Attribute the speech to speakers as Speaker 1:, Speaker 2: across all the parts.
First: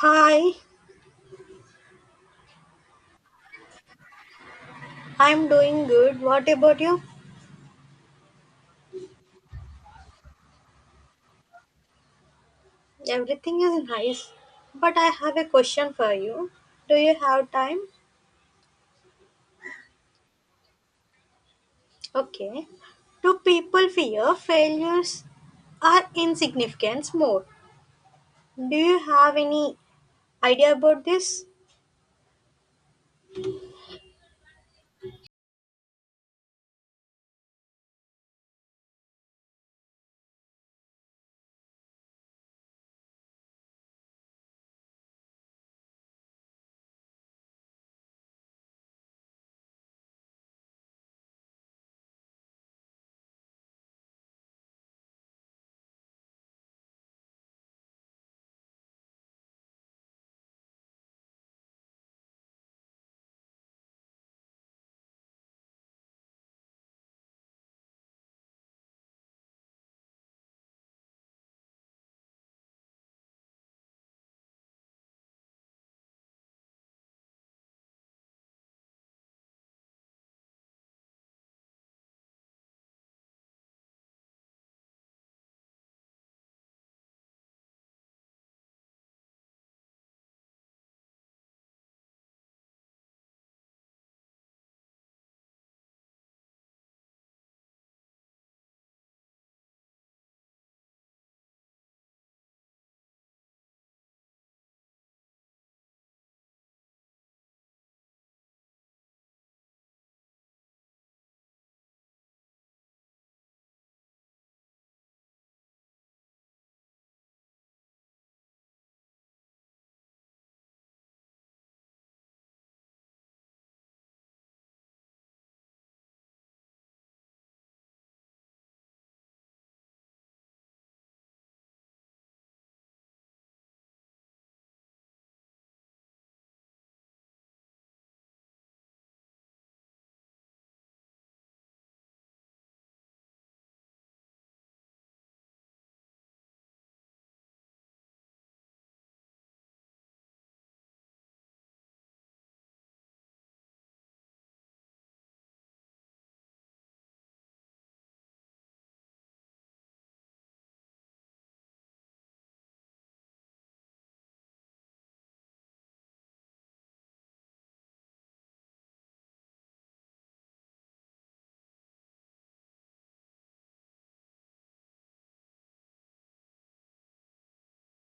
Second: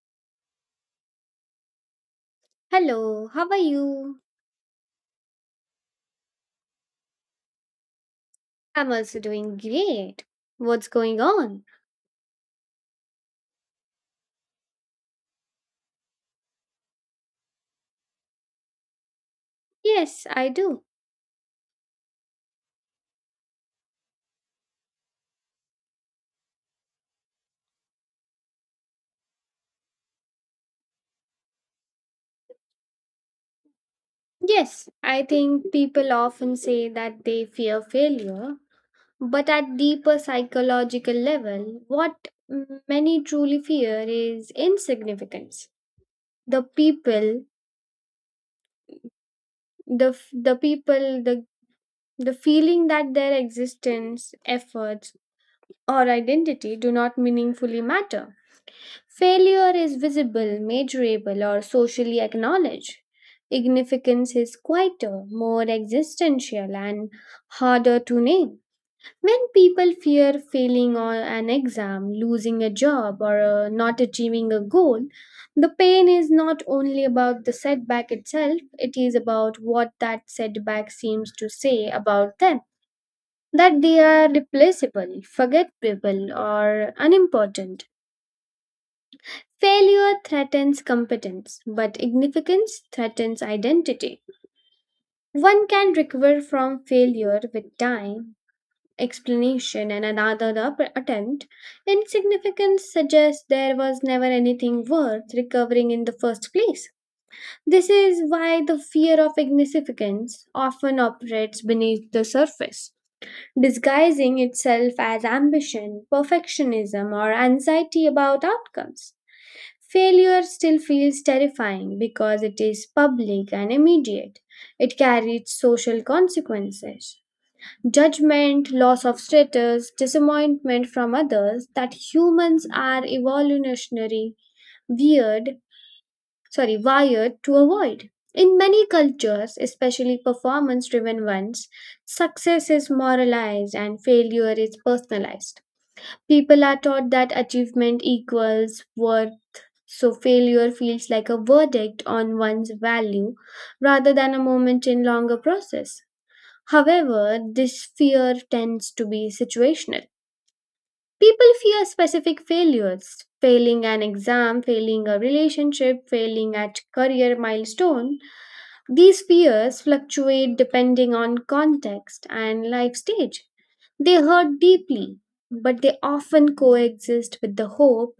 Speaker 1: Hi,
Speaker 2: Hello, how are you?
Speaker 1: I'm doing good. What about you?
Speaker 2: I'm also doing great. What's going on?
Speaker 1: Everything is nice, but I have a question for you. Do you have time?
Speaker 2: Yes, I do.
Speaker 1: Okay. Do people fear failures are insignificance more? Do you have any idea about this?
Speaker 2: Yes, I think people often say that they fear failure, but at deeper psychological level, many truly fear is insignificance. The people, the f- the people, the feeling that their existence, efforts, or identity do not meaningfully matter. Failure is visible, measurable, or socially acknowledged. Ignificance is quieter, more existential, and harder to name. When people fear failing on an exam, losing a job, or not achieving a goal, the pain is not only about the setback itself, it is about what that setback seems to say about them that they are replaceable, forgettable, or unimportant. Failure threatens competence, but significance threatens identity. One can recover from failure with time, explanation, and attempt. Insignificance suggests there was never anything worth recovering in the first place. This is why the fear of insignificance often operates beneath the surface, disguising itself as ambition, perfectionism, or anxiety about outcomes. Failure still feels terrifying because it is public and immediate. It carries social consequences. Judgment, loss of status, disappointment from others that humans are weird, wired to avoid. In many cultures, especially performance driven ones, success is moralized and failure is personalized. People are taught that achievement equals worth, so failure feels like a verdict on one's value rather than a moment in longer process. However, this fear tends to be situational. People fear specific failures, failing an exam, failing a relationship, failing at career milestone. These fears fluctuate depending on context and life stage. They hurt deeply, but they often coexist with the hope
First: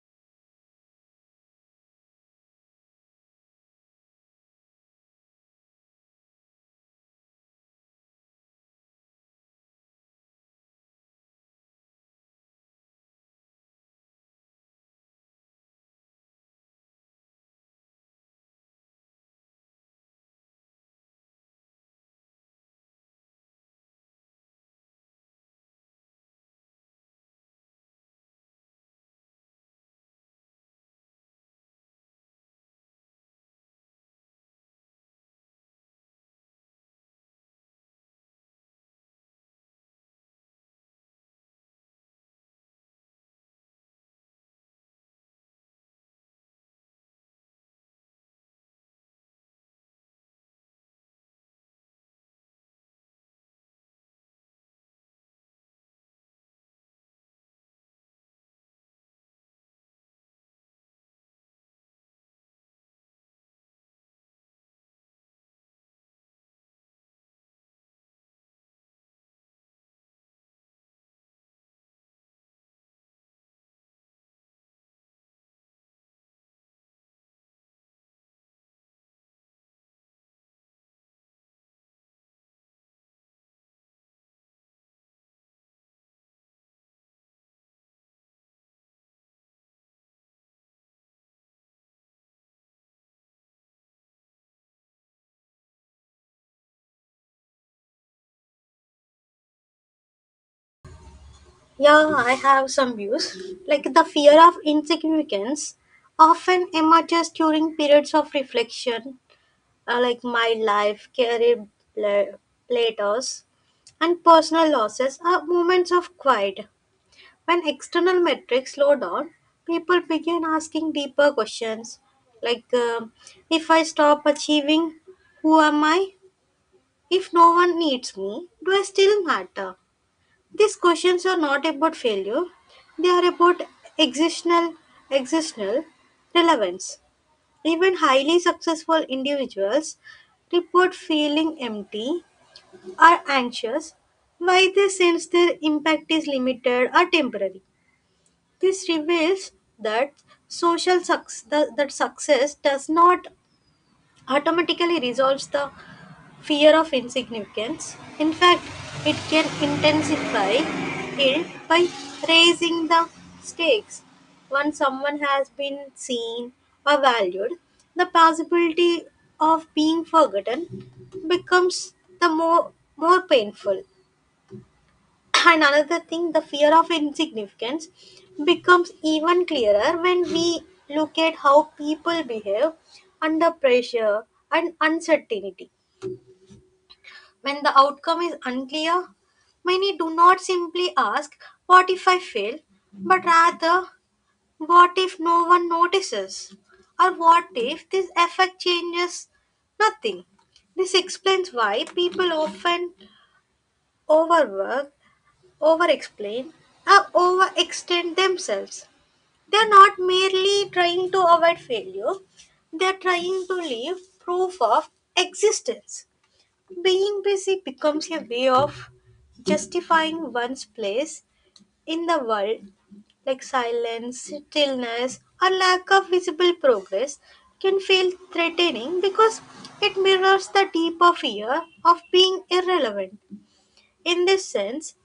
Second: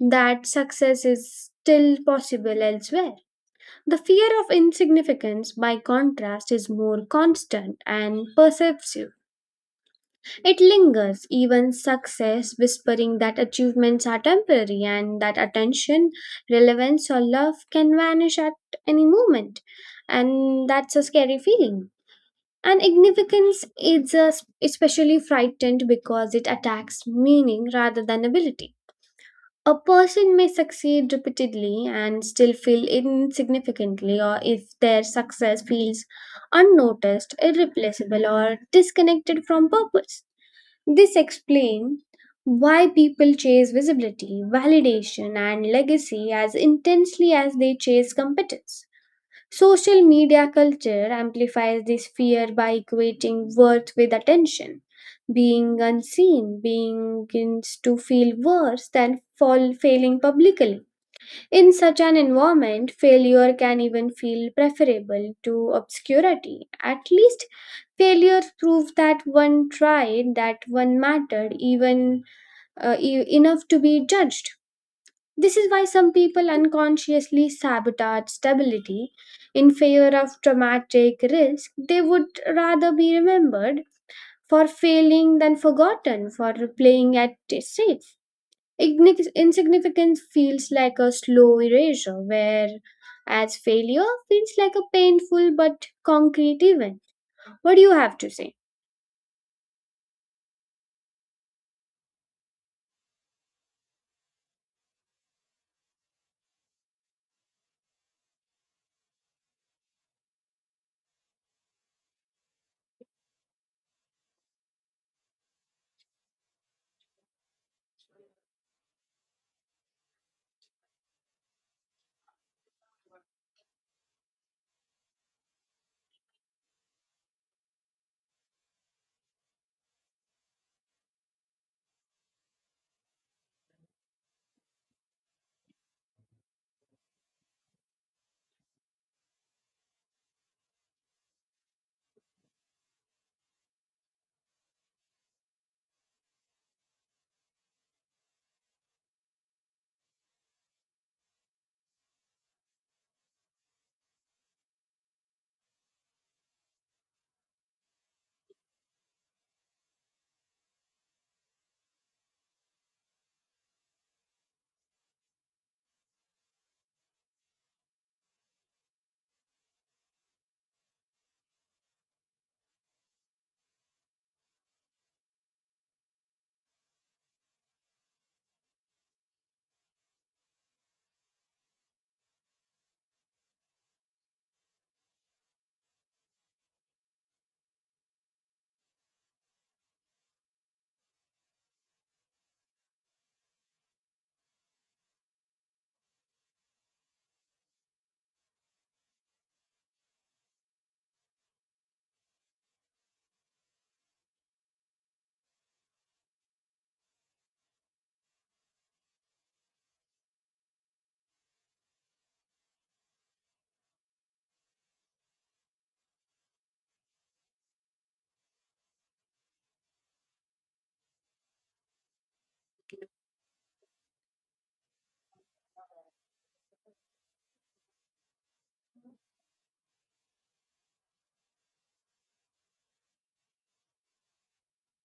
Speaker 2: that success is still possible elsewhere. The fear of insignificance, by contrast, is more constant and pervasive. It lingers, even success whispering that achievements are temporary and that attention, relevance, or love can vanish at any moment. And that's a scary feeling. And ignificance is especially frightened because it attacks meaning rather than ability. A person may succeed repeatedly and still feel insignificantly, or if their success feels unnoticed, irreplaceable, or disconnected from purpose. This explains why people chase visibility, validation, and legacy as intensely as they chase competence. Social media culture amplifies this fear by equating worth with attention. Being unseen being to feel worse than fall, failing publicly. In such an environment, failure can even feel preferable to obscurity. At least, failure proves that one tried, that one mattered, even enough to be judged. This is why some people unconsciously sabotage stability in favor of dramatic risk. They would rather be remembered for failing than forgotten for playing at it safe. Insignificance feels like a slow erasure, whereas failure feels like a painful but concrete event. What do you have to say?
Speaker 1: Yeah, I have some views. Like, the fear of insignificance often emerges during periods of reflection, like my life, career pla- plateaus, and personal losses are moments of quiet. When external metrics slow down, people begin asking deeper questions like, if I stop achieving, who am I? If no one needs me, do I still matter? These questions are not about failure, they are about existential, existential relevance. Even highly successful individuals report feeling empty or anxious, why they sense their impact is limited or temporary. This reveals that social success that success does not automatically resolves the fear of insignificance. In fact, it can intensify it by raising the stakes. Once someone has been seen or valued, the possibility of being forgotten becomes the more more painful. And another thing, the fear of insignificance becomes even clearer when we look at how people behave under pressure and uncertainty. When the outcome is unclear, many do not simply ask, "What if I fail?" but rather, "What if no one notices?" Or, "What if this effect changes nothing?" This explains why people often overwork, overexplain, or overextend themselves. They are not merely trying to avoid failure, they are trying to leave proof of existence. Being busy becomes a way of justifying one's place in the world, like silence, stillness, or lack of visible progress can feel threatening because it mirrors the deeper fear of being irrelevant. In this sense,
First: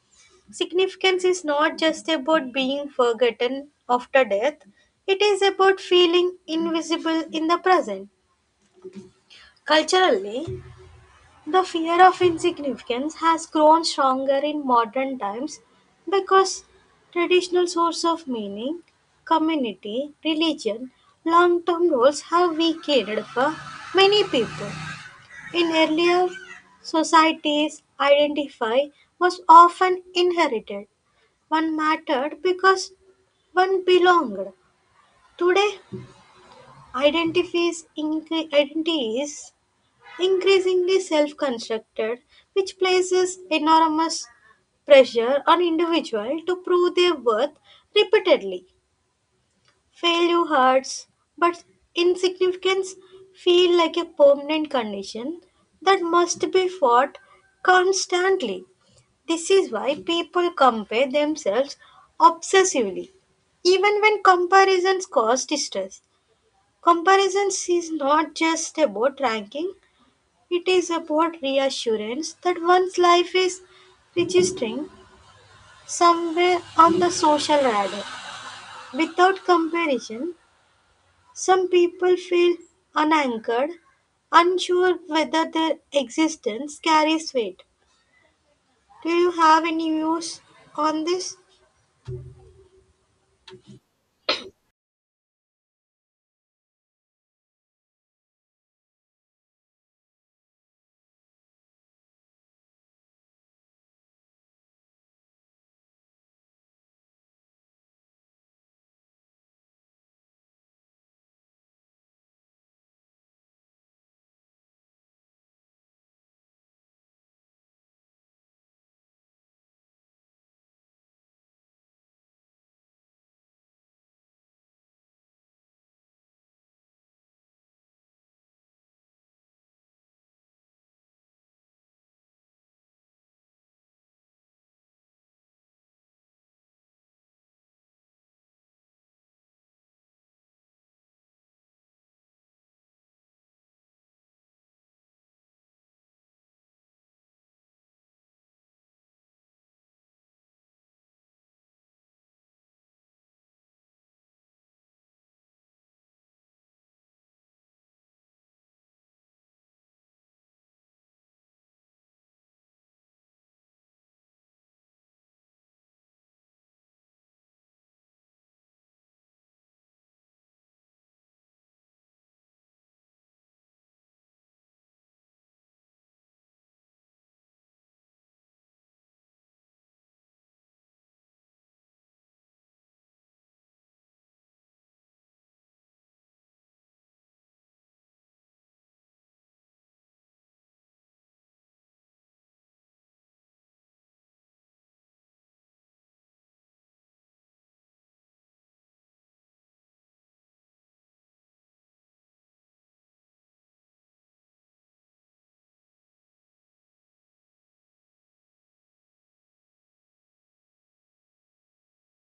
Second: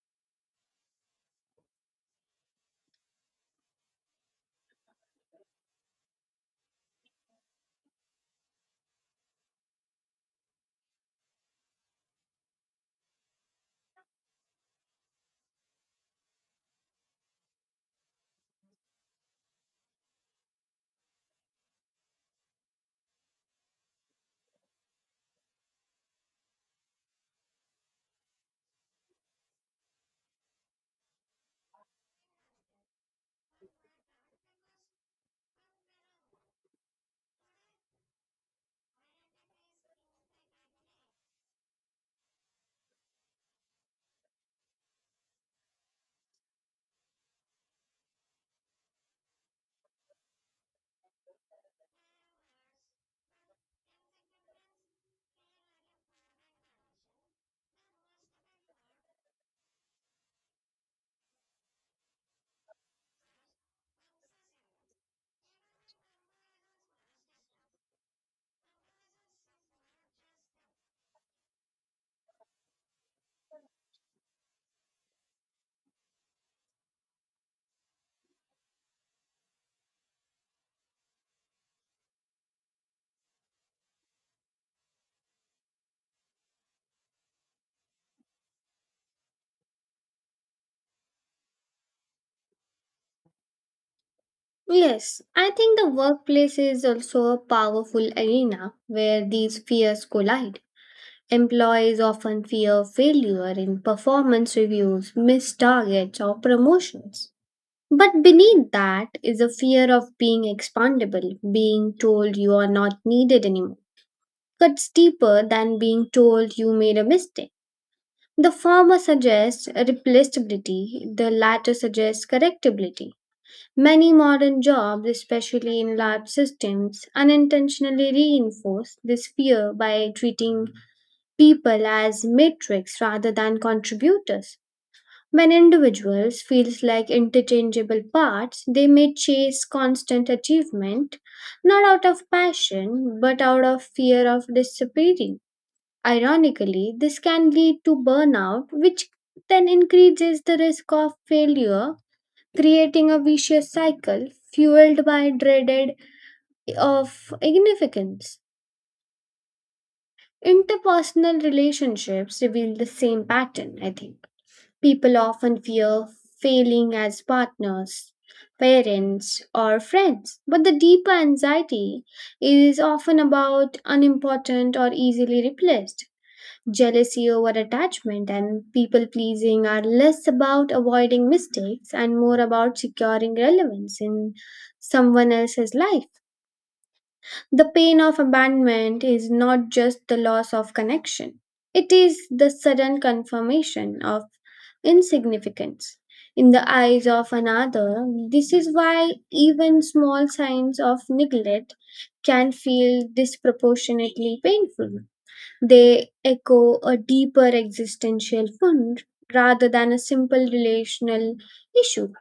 Speaker 1: significance is not just about being forgotten after death, it is about feeling invisible in the present. Culturally, the fear of insignificance has grown stronger in modern times because traditional sources of meaning, community, religion, long term roles have weakened for many people. In earlier societies, identify was often inherited. One mattered because one belonged. Today, identities increasingly self constructed, which places enormous pressure on individuals to prove their worth repeatedly. Failure hurts, but insignificance feels like a permanent condition that must be fought constantly. This is why people compare themselves obsessively. Even when comparisons cause distress, comparisons is not just about ranking, it is about reassurance that one's life is registering somewhere on the social radar. Without comparison, some people feel unanchored, unsure whether their existence carries weight. Do you have any views on this?
Speaker 2: Yes, I think the workplace is also a powerful arena where these fears collide. Employees often fear failure in performance reviews, missed targets, or promotions. But beneath that is a fear of being expandable, being told you are not needed anymore. Cuts deeper than being told you made a mistake. The former suggests replaceability, the latter suggests correctability. Many modern jobs, especially in large systems, unintentionally reinforce this fear by treating people as matrix rather than contributors. When individuals feel like interchangeable parts, they may chase constant achievement, not out of passion, but out of fear of disappearing. Ironically, this can lead to burnout, which then increases the risk of failure, creating a vicious cycle fueled by dreaded of ignificance. Interpersonal relationships reveal the same pattern, I think. People often fear failing as partners, parents, or friends, but the deeper anxiety is often about unimportant or easily replaced. Jealousy over attachment and people pleasing are less about avoiding mistakes and more about securing relevance in someone else's life. The pain of abandonment is not just the loss of connection, it is the sudden confirmation of insignificance in the eyes of another. This is why even small signs of neglect can feel disproportionately painful. They echo a deeper existential wound rather than a simple relational issue.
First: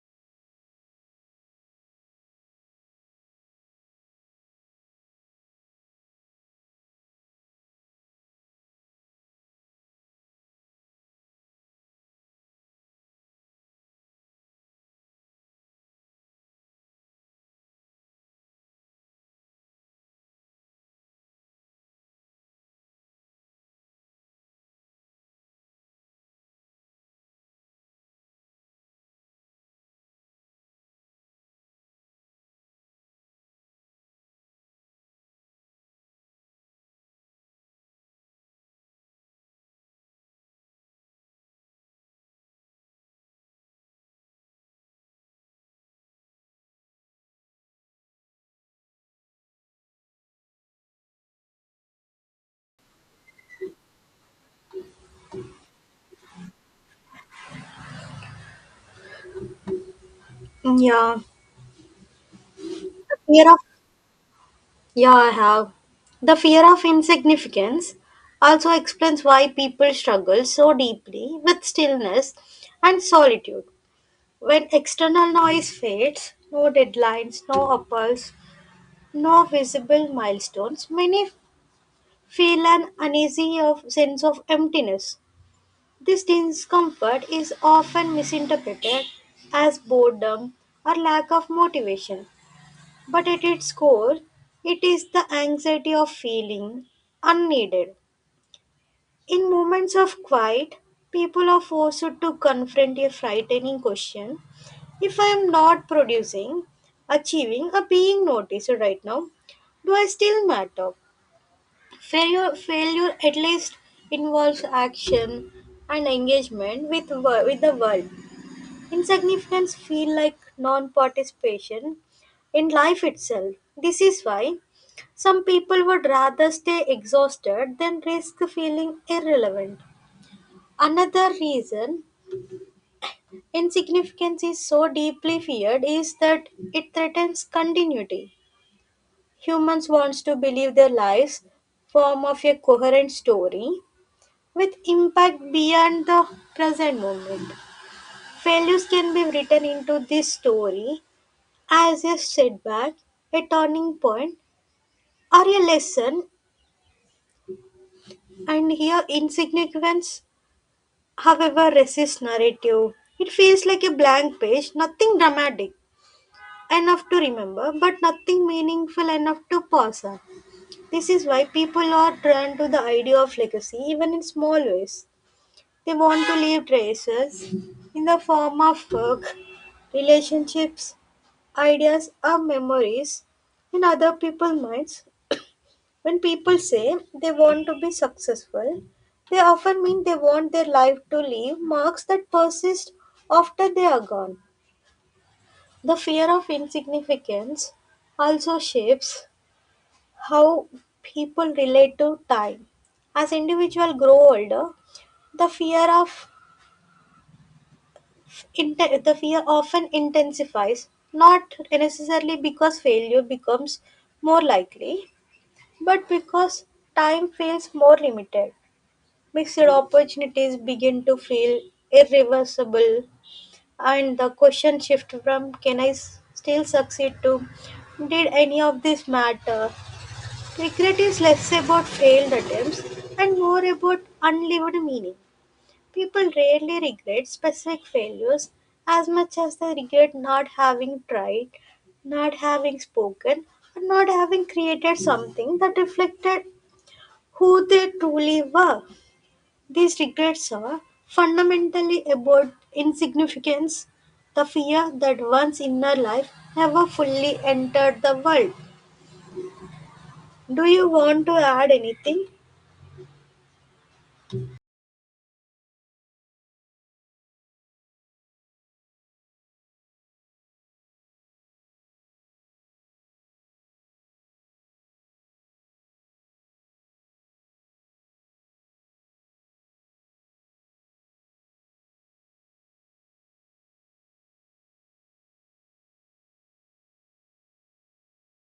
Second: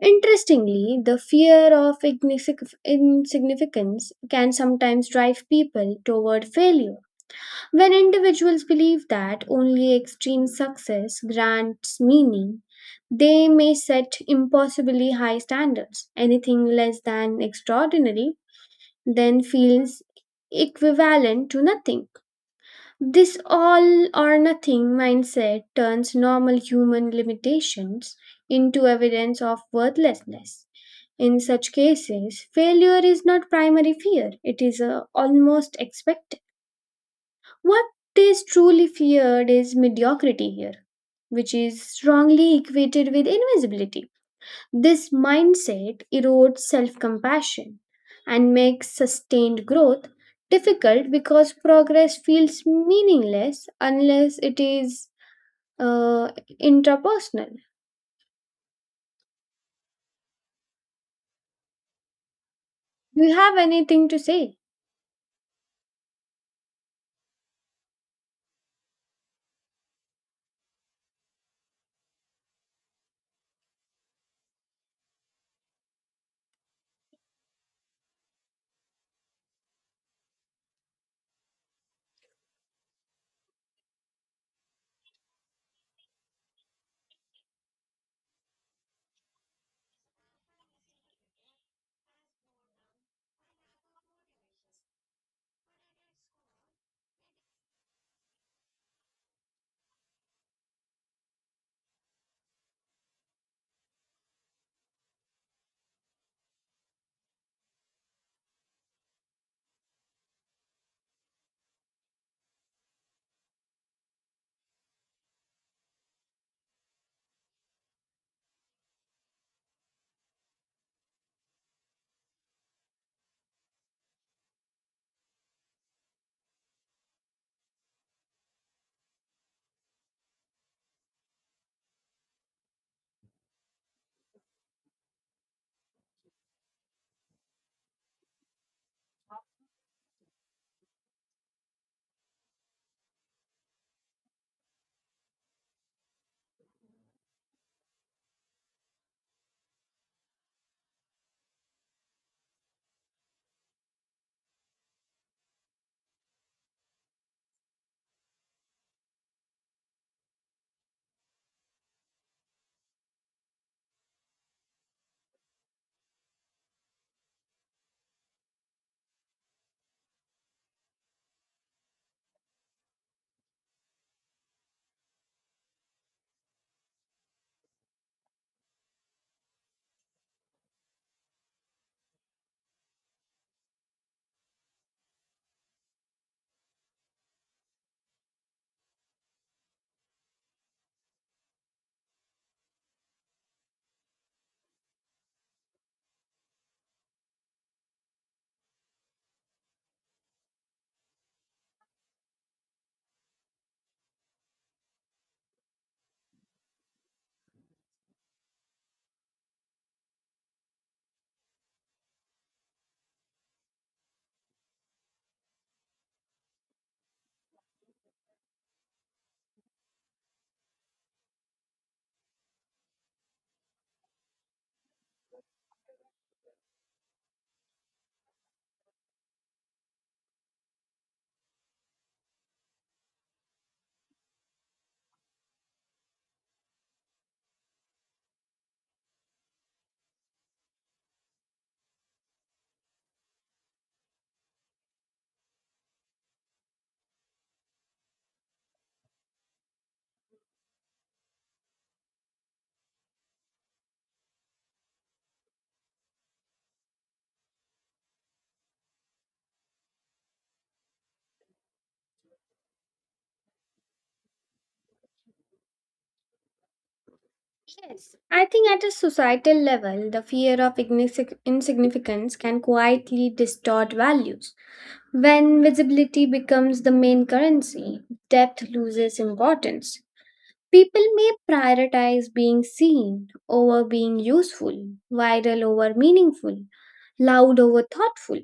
Speaker 2: Interestingly, the fear of insignificance can sometimes drive people toward failure. When individuals believe that only extreme success grants meaning, they may set impossibly high standards. Anything less than extraordinary then feels equivalent to nothing. This all or nothing mindset turns normal human limitations into evidence of worthlessness. In such cases, failure is not primary fear, it is almost expected. What is truly feared is mediocrity here, which is strongly equated with invisibility. This mindset erodes self compassion and makes sustained growth difficult because progress feels meaningless unless it is uh, intrapersonal.
Speaker 1: Yeah,
Speaker 2: Do you
Speaker 1: fear of
Speaker 2: have anything to say?
Speaker 1: yeah, I have. The fear of insignificance also explains why people struggle so deeply with stillness and solitude. When external noise fades, no deadlines, no apples, no visible milestones, many feel an uneasy of sense of emptiness. This discomfort is often misinterpreted as boredom or lack of motivation, but at its core, it is the anxiety of feeling unneeded. In moments of quiet, people are forced to confront a frightening question: if I am not producing, achieving, or being noticed right now, do I still matter? Failure at least involves action and engagement with the world. Insignificance feel like non-participation in life itself. This is why some people would rather stay exhausted than risk feeling irrelevant. Another reason insignificance is so deeply feared is that it threatens continuity. Humans wants to believe their lives form of a coherent story with impact beyond the present moment. Failures can be written into this story as a setback, a turning point, or a lesson, and here insignificance, however, resists narrative. It feels like a blank page, nothing dramatic enough to remember, but nothing meaningful enough to pass on. This is why people are drawn to the idea of legacy, even in small ways. They want to leave traces in the form of work, relationships, ideas, or memories in other people's minds. When people say they want to be successful, they often mean they want their life to leave marks that persist after they are gone. The fear of insignificance also shapes how people relate to time. As individuals grow older, the fear of the fear often intensifies, not necessarily because failure becomes more likely, but because time feels more limited. Mixed opportunities begin to feel irreversible, and the question shift from "Can still succeed?" to "Did any of this matter?" Regret is less about failed attempts and more about unlived meaning. People rarely regret specific failures as much as they regret not having tried, not having spoken, and not having created something that reflected who they truly were. These regrets are fundamentally about insignificance, the fear that one's inner life never fully entered the world. Do you want to add anything?
Speaker 2: Yes, I think at a societal level, the fear of insignificance can quietly distort values. When visibility becomes the main currency, depth loses importance. People may prioritize being seen over being useful, viral over meaningful, loud over thoughtful.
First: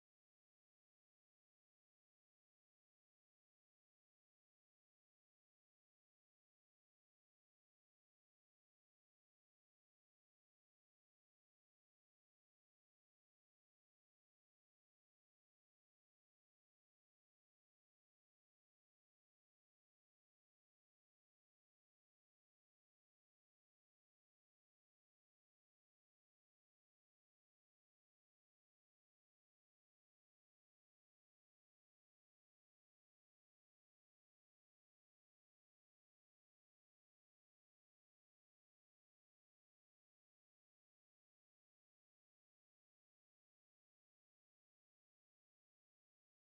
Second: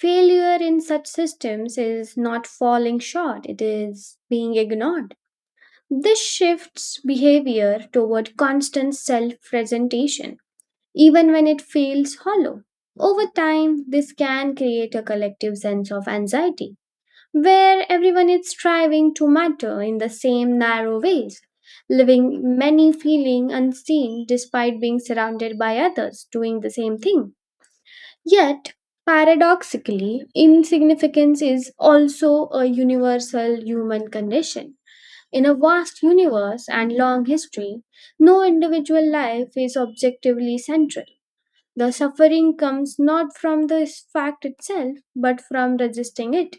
Speaker 2: Failure in such systems is not falling short, it is being ignored. This shifts behavior toward constant self presentation, even when it feels hollow. Over time, this can create a collective sense of anxiety where everyone is striving to matter in the same narrow ways, living many feeling unseen despite being surrounded by others doing the same thing. Yet, paradoxically, insignificance is also a universal human condition. In a vast universe and long history, no individual life is objectively central. The suffering comes not from the fact itself, but from resisting it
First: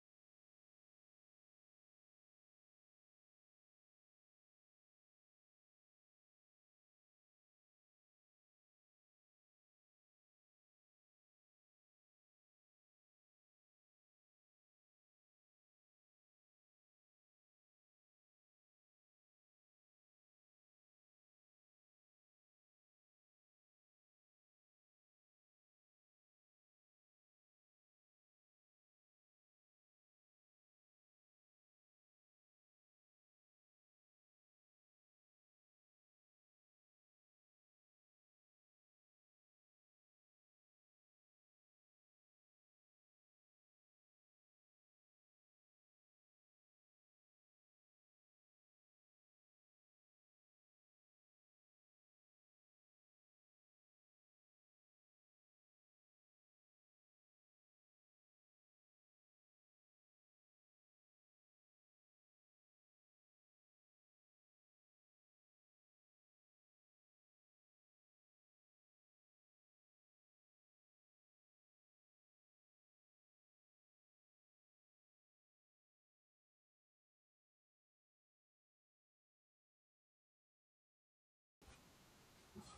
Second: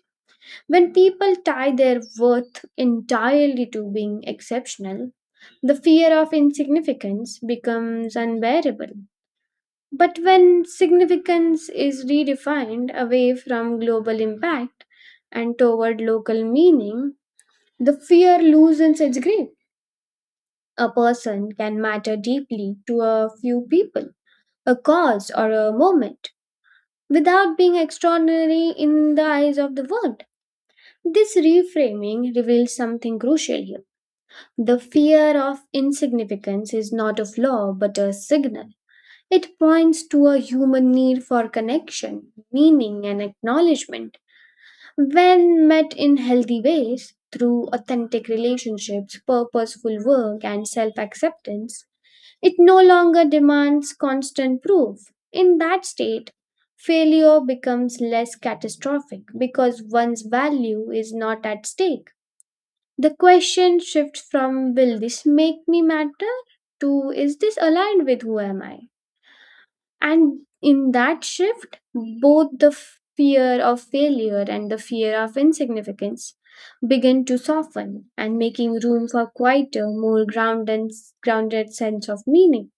Speaker 2: when people tie their worth entirely to being exceptional, the fear of insignificance becomes unbearable. But when significance is redefined away from global impact and toward local meaning, the fear loosens its grip. A person can matter deeply to a few people, a cause, or a moment without being extraordinary in the eyes of the world. This reframing reveals something crucial here. The fear of insignificance is not a flaw but a signal. It points to a human need for connection, meaning, and acknowledgement. When met in healthy ways, through authentic relationships, purposeful work, and self acceptance, it no longer demands constant proof. In that state, failure becomes less catastrophic because one's value is not at stake. The question shifts from will this make me matter to is this aligned with who am I? And in that shift, both the fear of failure and the fear of insignificance begin to soften and making room for quieter, more grounded, sense of meaning.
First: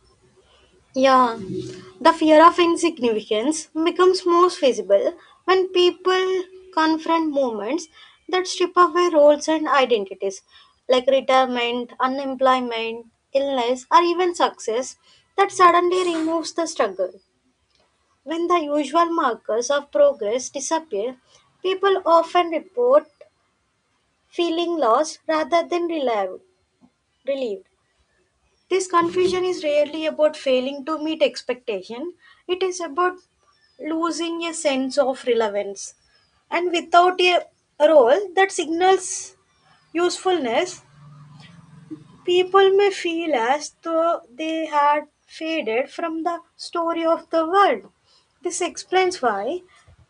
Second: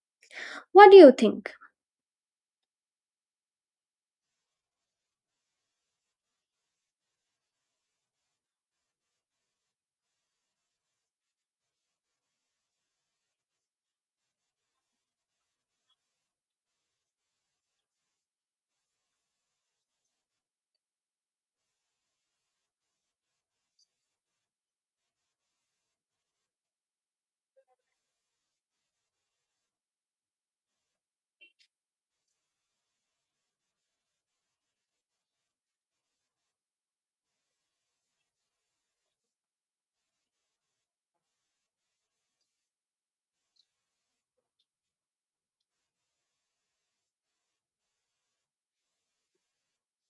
Speaker 2: What do you
Speaker 1: Yeah,
Speaker 2: think?
Speaker 1: the fear of insignificance becomes most visible when people confront moments that strip away roles and identities, like retirement, unemployment, illness, or even success, that suddenly removes the struggle. When the usual markers of progress disappear, people often report feeling lost rather than relieved. This confusion is rarely about failing to meet expectation. It is about losing a sense of relevance. And without a role that signals usefulness, people may feel as though they had faded from the story of the world. This explains why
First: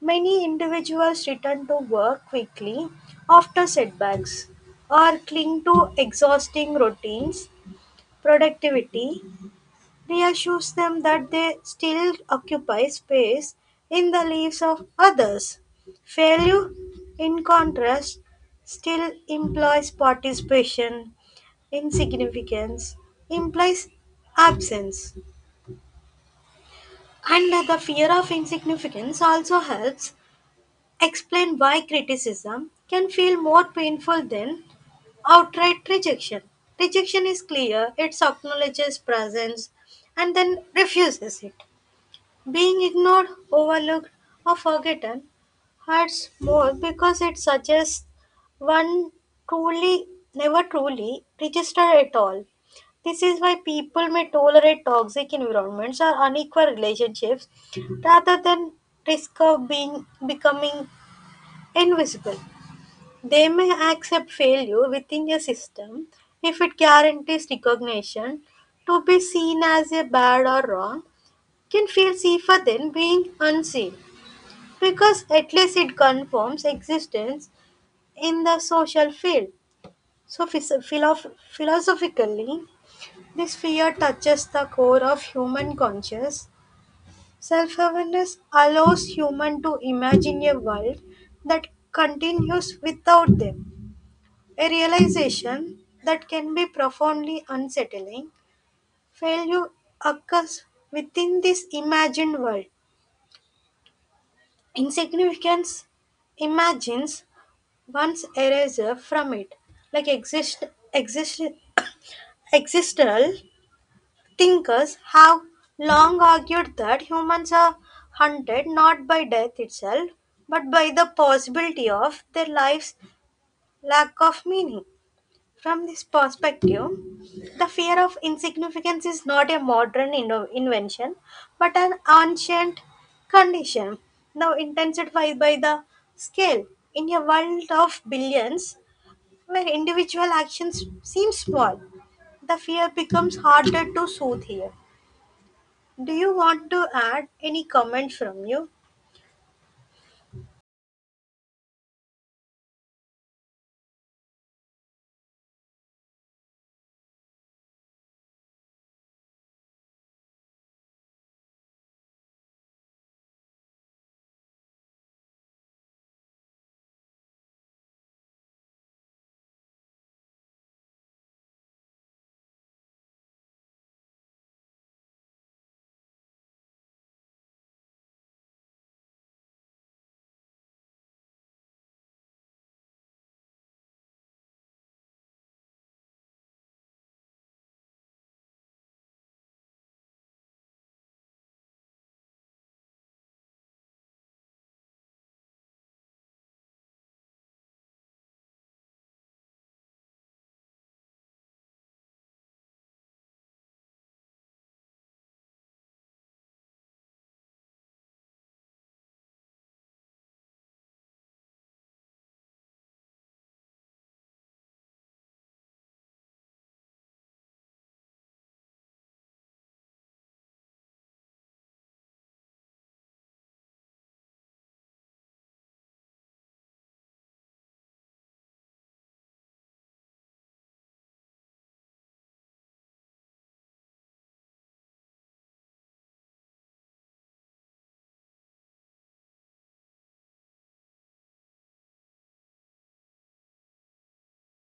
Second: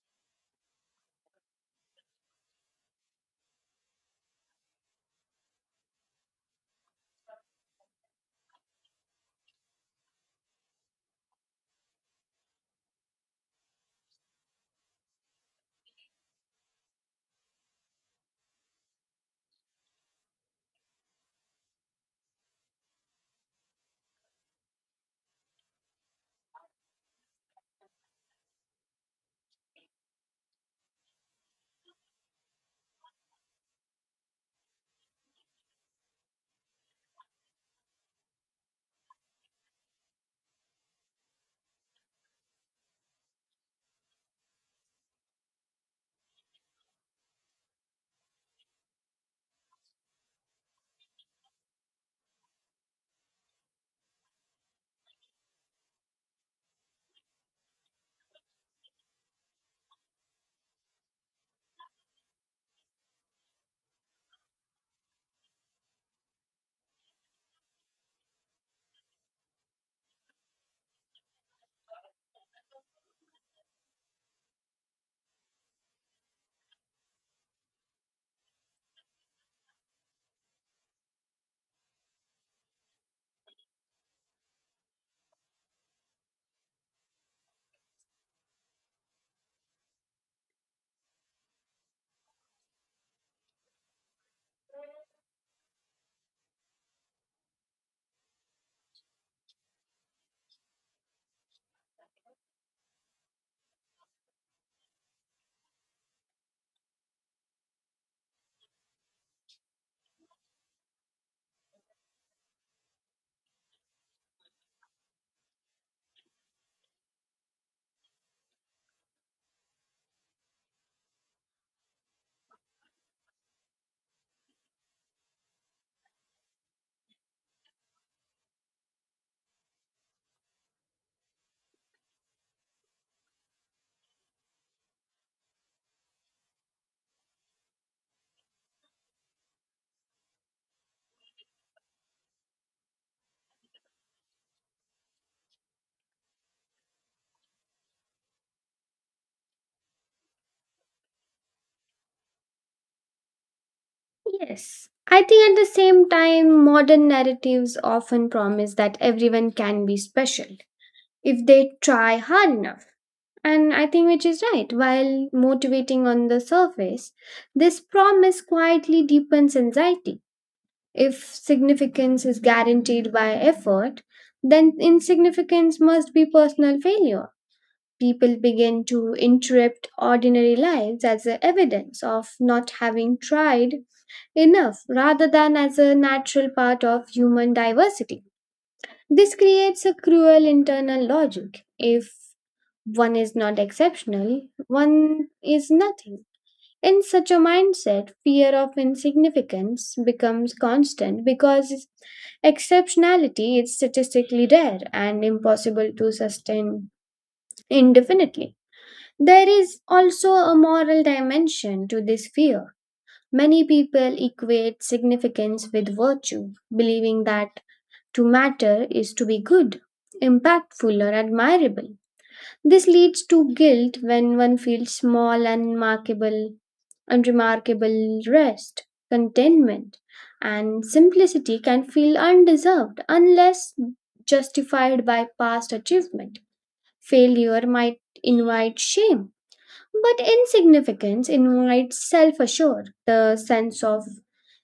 Speaker 1: many individuals return to work quickly after setbacks or cling to exhausting routines. Productivity reassures them that they still occupy space in the lives of others. Failure, in contrast, still implies participation, insignificance implies absence. And the fear of insignificance also helps explain why criticism can feel more painful than outright rejection. Rejection is clear, it acknowledges presence and then refuses it. Being ignored, overlooked, or forgotten hurts more because it suggests one truly never truly registered at all. This is why people may tolerate toxic environments or unequal relationships rather than risk of being becoming invisible. They may accept failure within a system if it guarantees recognition. To be seen as a bad or wrong can feel safer than being unseen because at least it confirms existence in the social field. So, philosophically, this fear touches the core of human conscious. Self awareness allows human to imagine a world that continues without them, a realization that can be profoundly unsettling. Failure occurs within this imagined world. Insignificance imagines one's erasure from it. Like exist, existential thinkers have long argued that humans are hunted not by death itself, but by the possibility of their lives' lack of meaning. From this perspective, the fear of insignificance is not a modern invention, but an ancient condition, now intensified by the scale. In a world of billions, where individual actions seem small, the fear becomes harder to soothe here. Do you want to add any comment from you?
Speaker 2: Yes. I think at the same time, modern narratives often promise that everyone can be special if they try hard enough. And I think which is right. While motivating on the surface, this promise quietly deepens anxiety. If significance is guaranteed by effort, then insignificance must be personal failure. People begin to interpret ordinary lives as a evidence of not having tried enough rather than as a natural part of human diversity. This creates a cruel internal logic. If one is not exceptional, one is nothing. In such a mindset, fear of insignificance becomes constant because exceptionality is statistically rare and impossible to sustain indefinitely. There is also a moral dimension to this fear. Many people equate significance with virtue, believing that to matter is to be good, impactful, or admirable. This leads to guilt when one feels unremarkable rest, contentment, and simplicity can feel undeserved unless justified by past achievement. Failure might invite shame, but insignificance invites self assured, the sense of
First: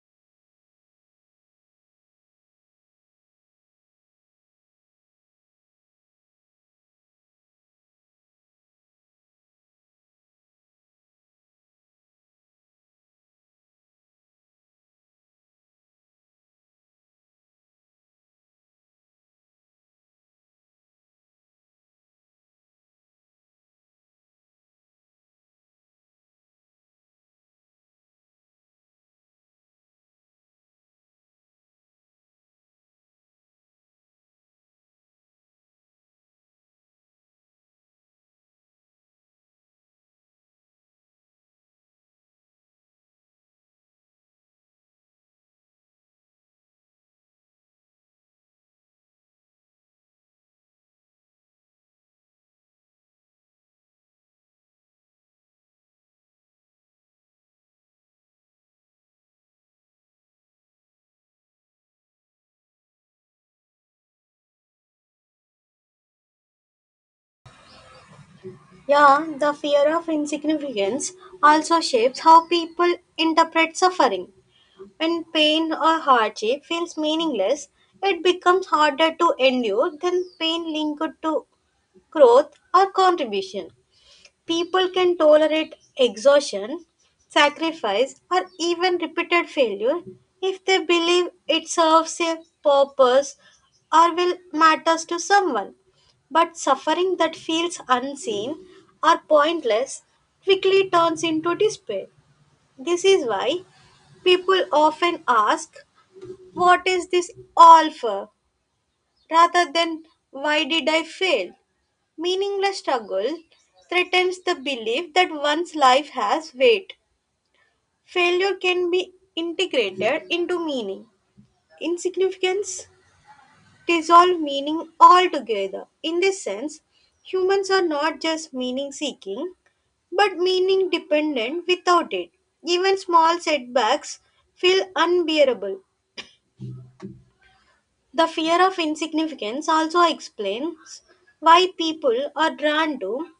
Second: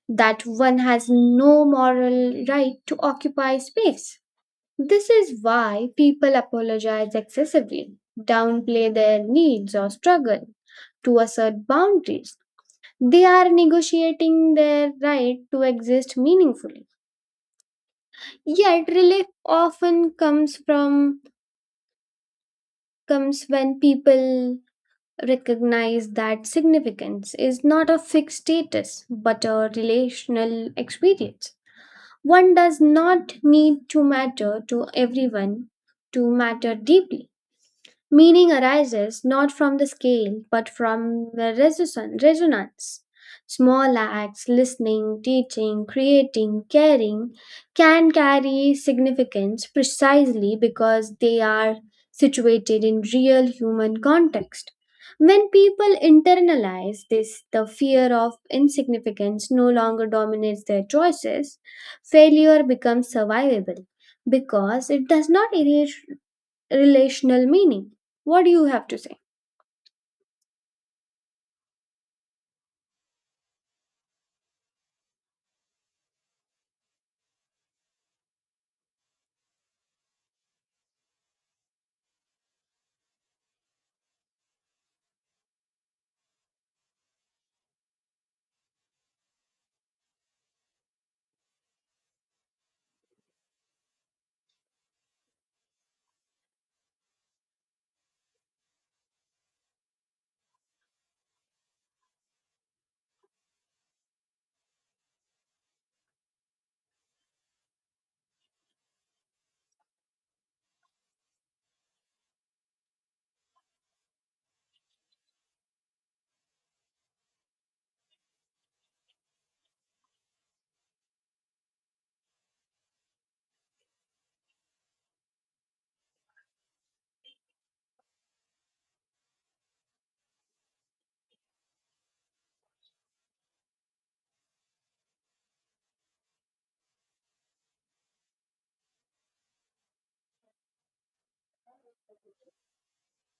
Speaker 2: that one has no moral right to occupy space. This is why people apologize excessively, downplay their needs or struggle to assert boundaries. They are negotiating their right to exist meaningfully. Yet relief often comes when people recognize that significance is not a fixed status but a relational experience. One does not need to matter to everyone to matter deeply. Meaning arises not from the scale but from the resonance. Small acts, listening, teaching, creating, caring, can carry significance precisely because they are situated in real human context. When people internalize this, the fear of insignificance no longer dominates their choices, failure becomes survivable because it does not erase relational meaning. What do you have to say?
Speaker 1: Yeah, the fear of insignificance also shapes how people interpret suffering. When pain or hardship feels meaningless, it becomes harder to endure than pain linked to growth or contribution. People can tolerate exhaustion, sacrifice, or even repeated failure if they believe it serves a purpose or will matters to someone. But suffering that feels unseen or pointless quickly turns into despair. This is why people often ask, "What is this all for?" rather than, "Why did I fail?" Meaningless struggle threatens the belief that one's life has weight. Failure can be integrated into meaning, insignificance, dissolve meaning altogether. In this sense, humans are not just meaning seeking, but meaning dependent without it. Even small setbacks feel unbearable. The fear of insignificance also explains why people are drawn to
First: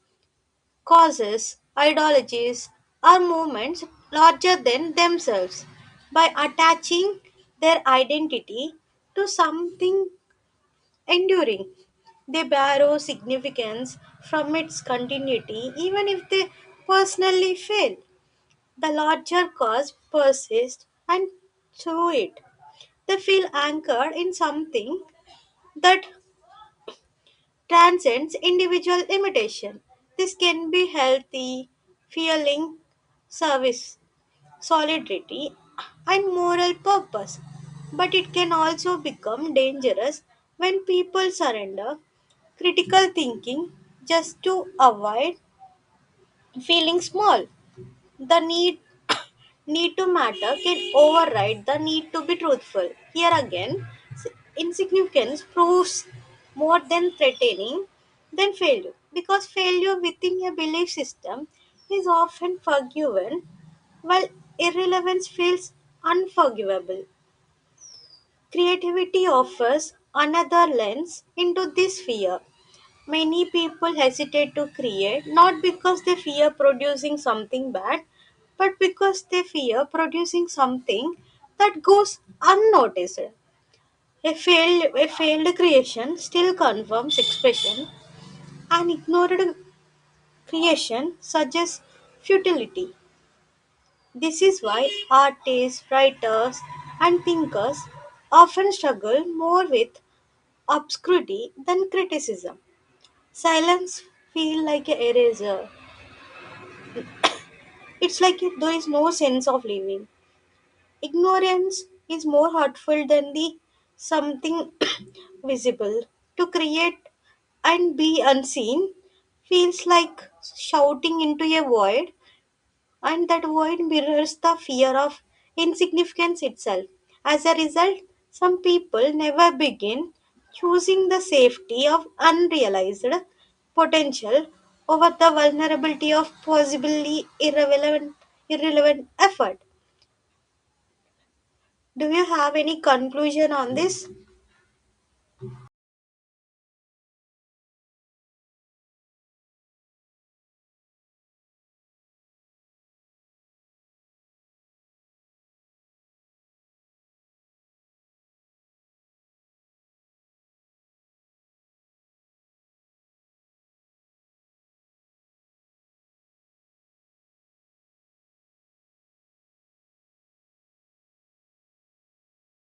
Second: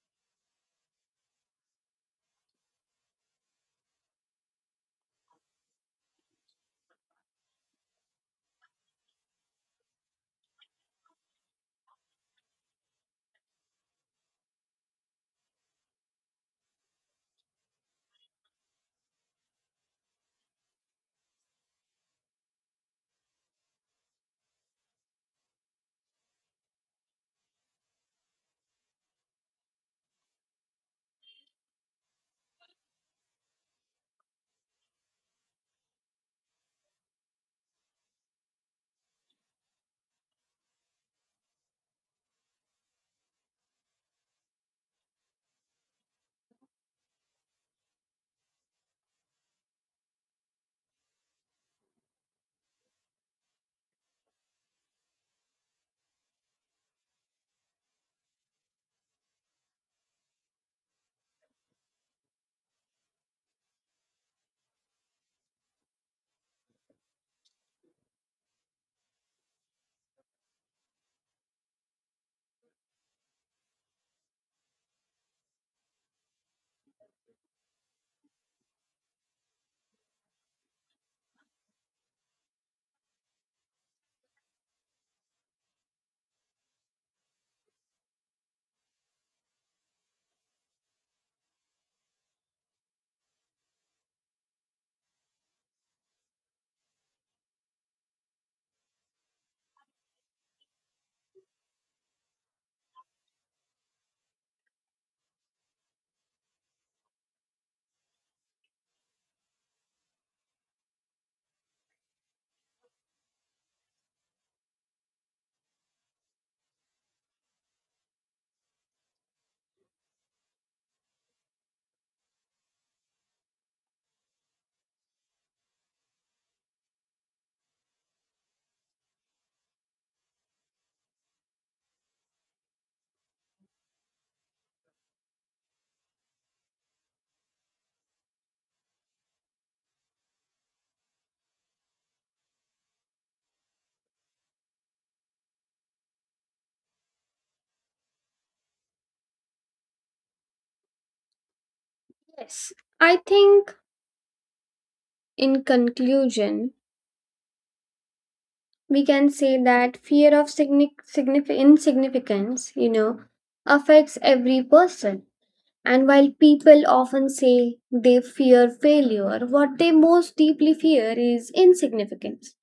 Speaker 1: causes, ideologies, or movements larger than themselves. By attaching their identity to something enduring, they borrow significance from its continuity even if they personally fail. The larger cause persists and through it they feel anchored in something that transcends individual limitation. This can be healthy, feeling service solidarity, and moral purpose. But it can also become dangerous when people surrender critical thinking just to avoid feeling small. The need Need to matter can override the need to be truthful. Here again, s- insignificance proves more than threatening than failure because failure within a belief system is often forgiven while irrelevance feels unforgivable. Creativity offers another lens into this fear. Many people hesitate to create not because they fear producing something bad, but because they fear producing something that goes unnoticed. A failed creation still confirms expression, an ignored creation suggests futility. This is why artists, writers, and thinkers often struggle more with obscurity than criticism. Silence feels like an eraser. It's like if there is no sense of living. Ignorance is more hurtful than the something visible. To create and be unseen feels like shouting into a void, and that void mirrors the fear of insignificance itself. As a result, some people never begin, choosing the safety of unrealized potential over the vulnerability of possibly irrelevant effort. Do you have any conclusion on this?
Speaker 2: Yes. I think, in conclusion, we can say that fear of insignificance, you know, affects every person. And while people often say they fear failure, what they most deeply fear is insignificance.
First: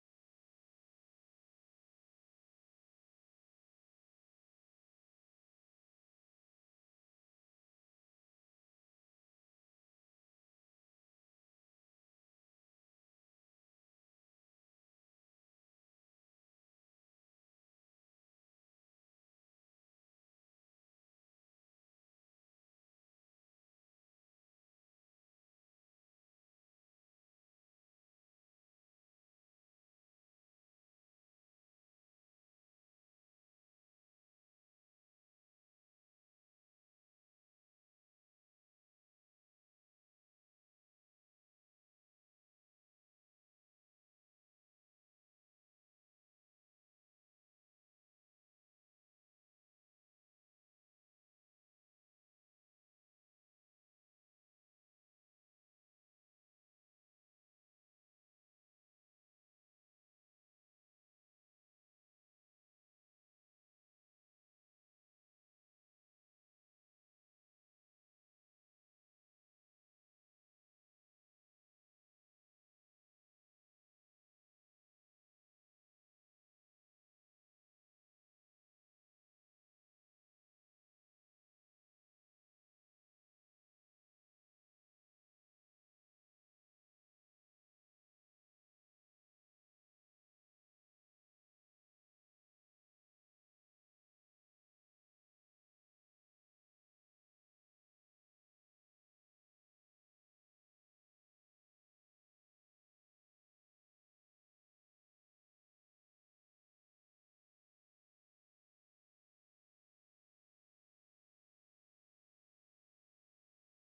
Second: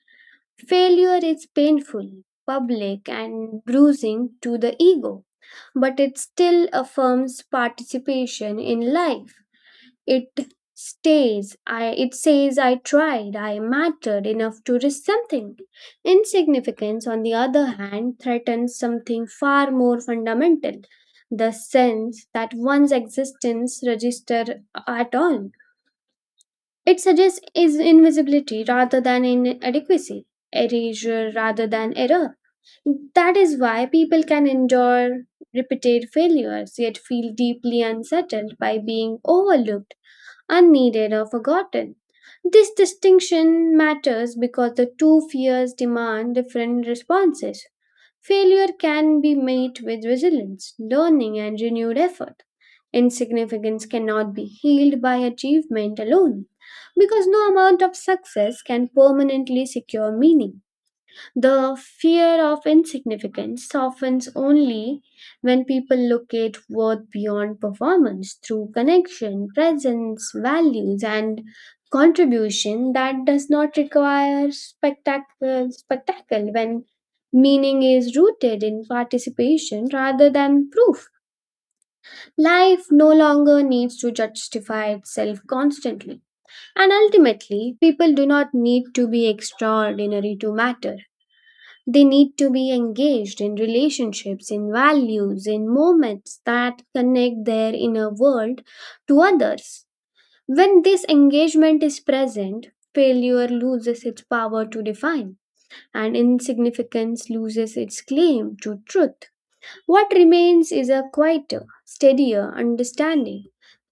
Speaker 2: Failure is painful, public, and bruising to the ego, but it still affirms participation in life. It it says I tried, I mattered enough to risk something. Insignificance, on the other hand, threatens something far more fundamental, the sense that one's existence register at all. It suggests is invisibility rather than inadequacy, erasure rather than error. That is why people can endure repeated failures yet feel deeply unsettled by being overlooked unneeded or forgotten. This distinction matters because the two fears demand different responses. Failure can be met with resilience, learning, and renewed effort. Insignificance cannot be healed by achievement alone because no amount of success can permanently secure meaning. The fear of insignificance softens only when people locate worth beyond performance through connection, presence, values, and contribution that does not require spectacle when meaning is rooted in participation rather than proof. Life no longer needs to justify itself constantly, and ultimately, people do not need to be extraordinary to matter. They need to be engaged in relationships, in values, in moments that connect their inner world to others. When this engagement is present, failure loses its power to define, and insignificance loses its claim to truth. What remains is a quieter, steadier understanding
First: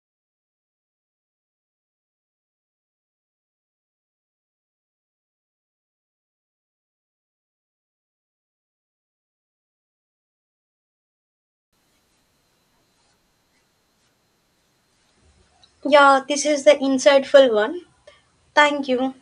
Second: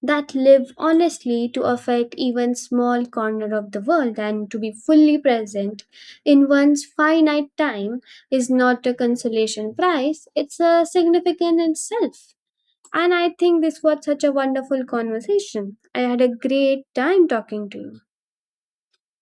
Speaker 2: that live honestly to affect even small corner of the world and to be fully present in one's finite time is not a consolation prize, it's a significant itself. And I think this was such a wonderful conversation. I
Speaker 1: Yeah,
Speaker 2: had a
Speaker 1: this is the
Speaker 2: great time
Speaker 1: insightful
Speaker 2: talking to
Speaker 1: one.
Speaker 2: you.
Speaker 1: Thank you.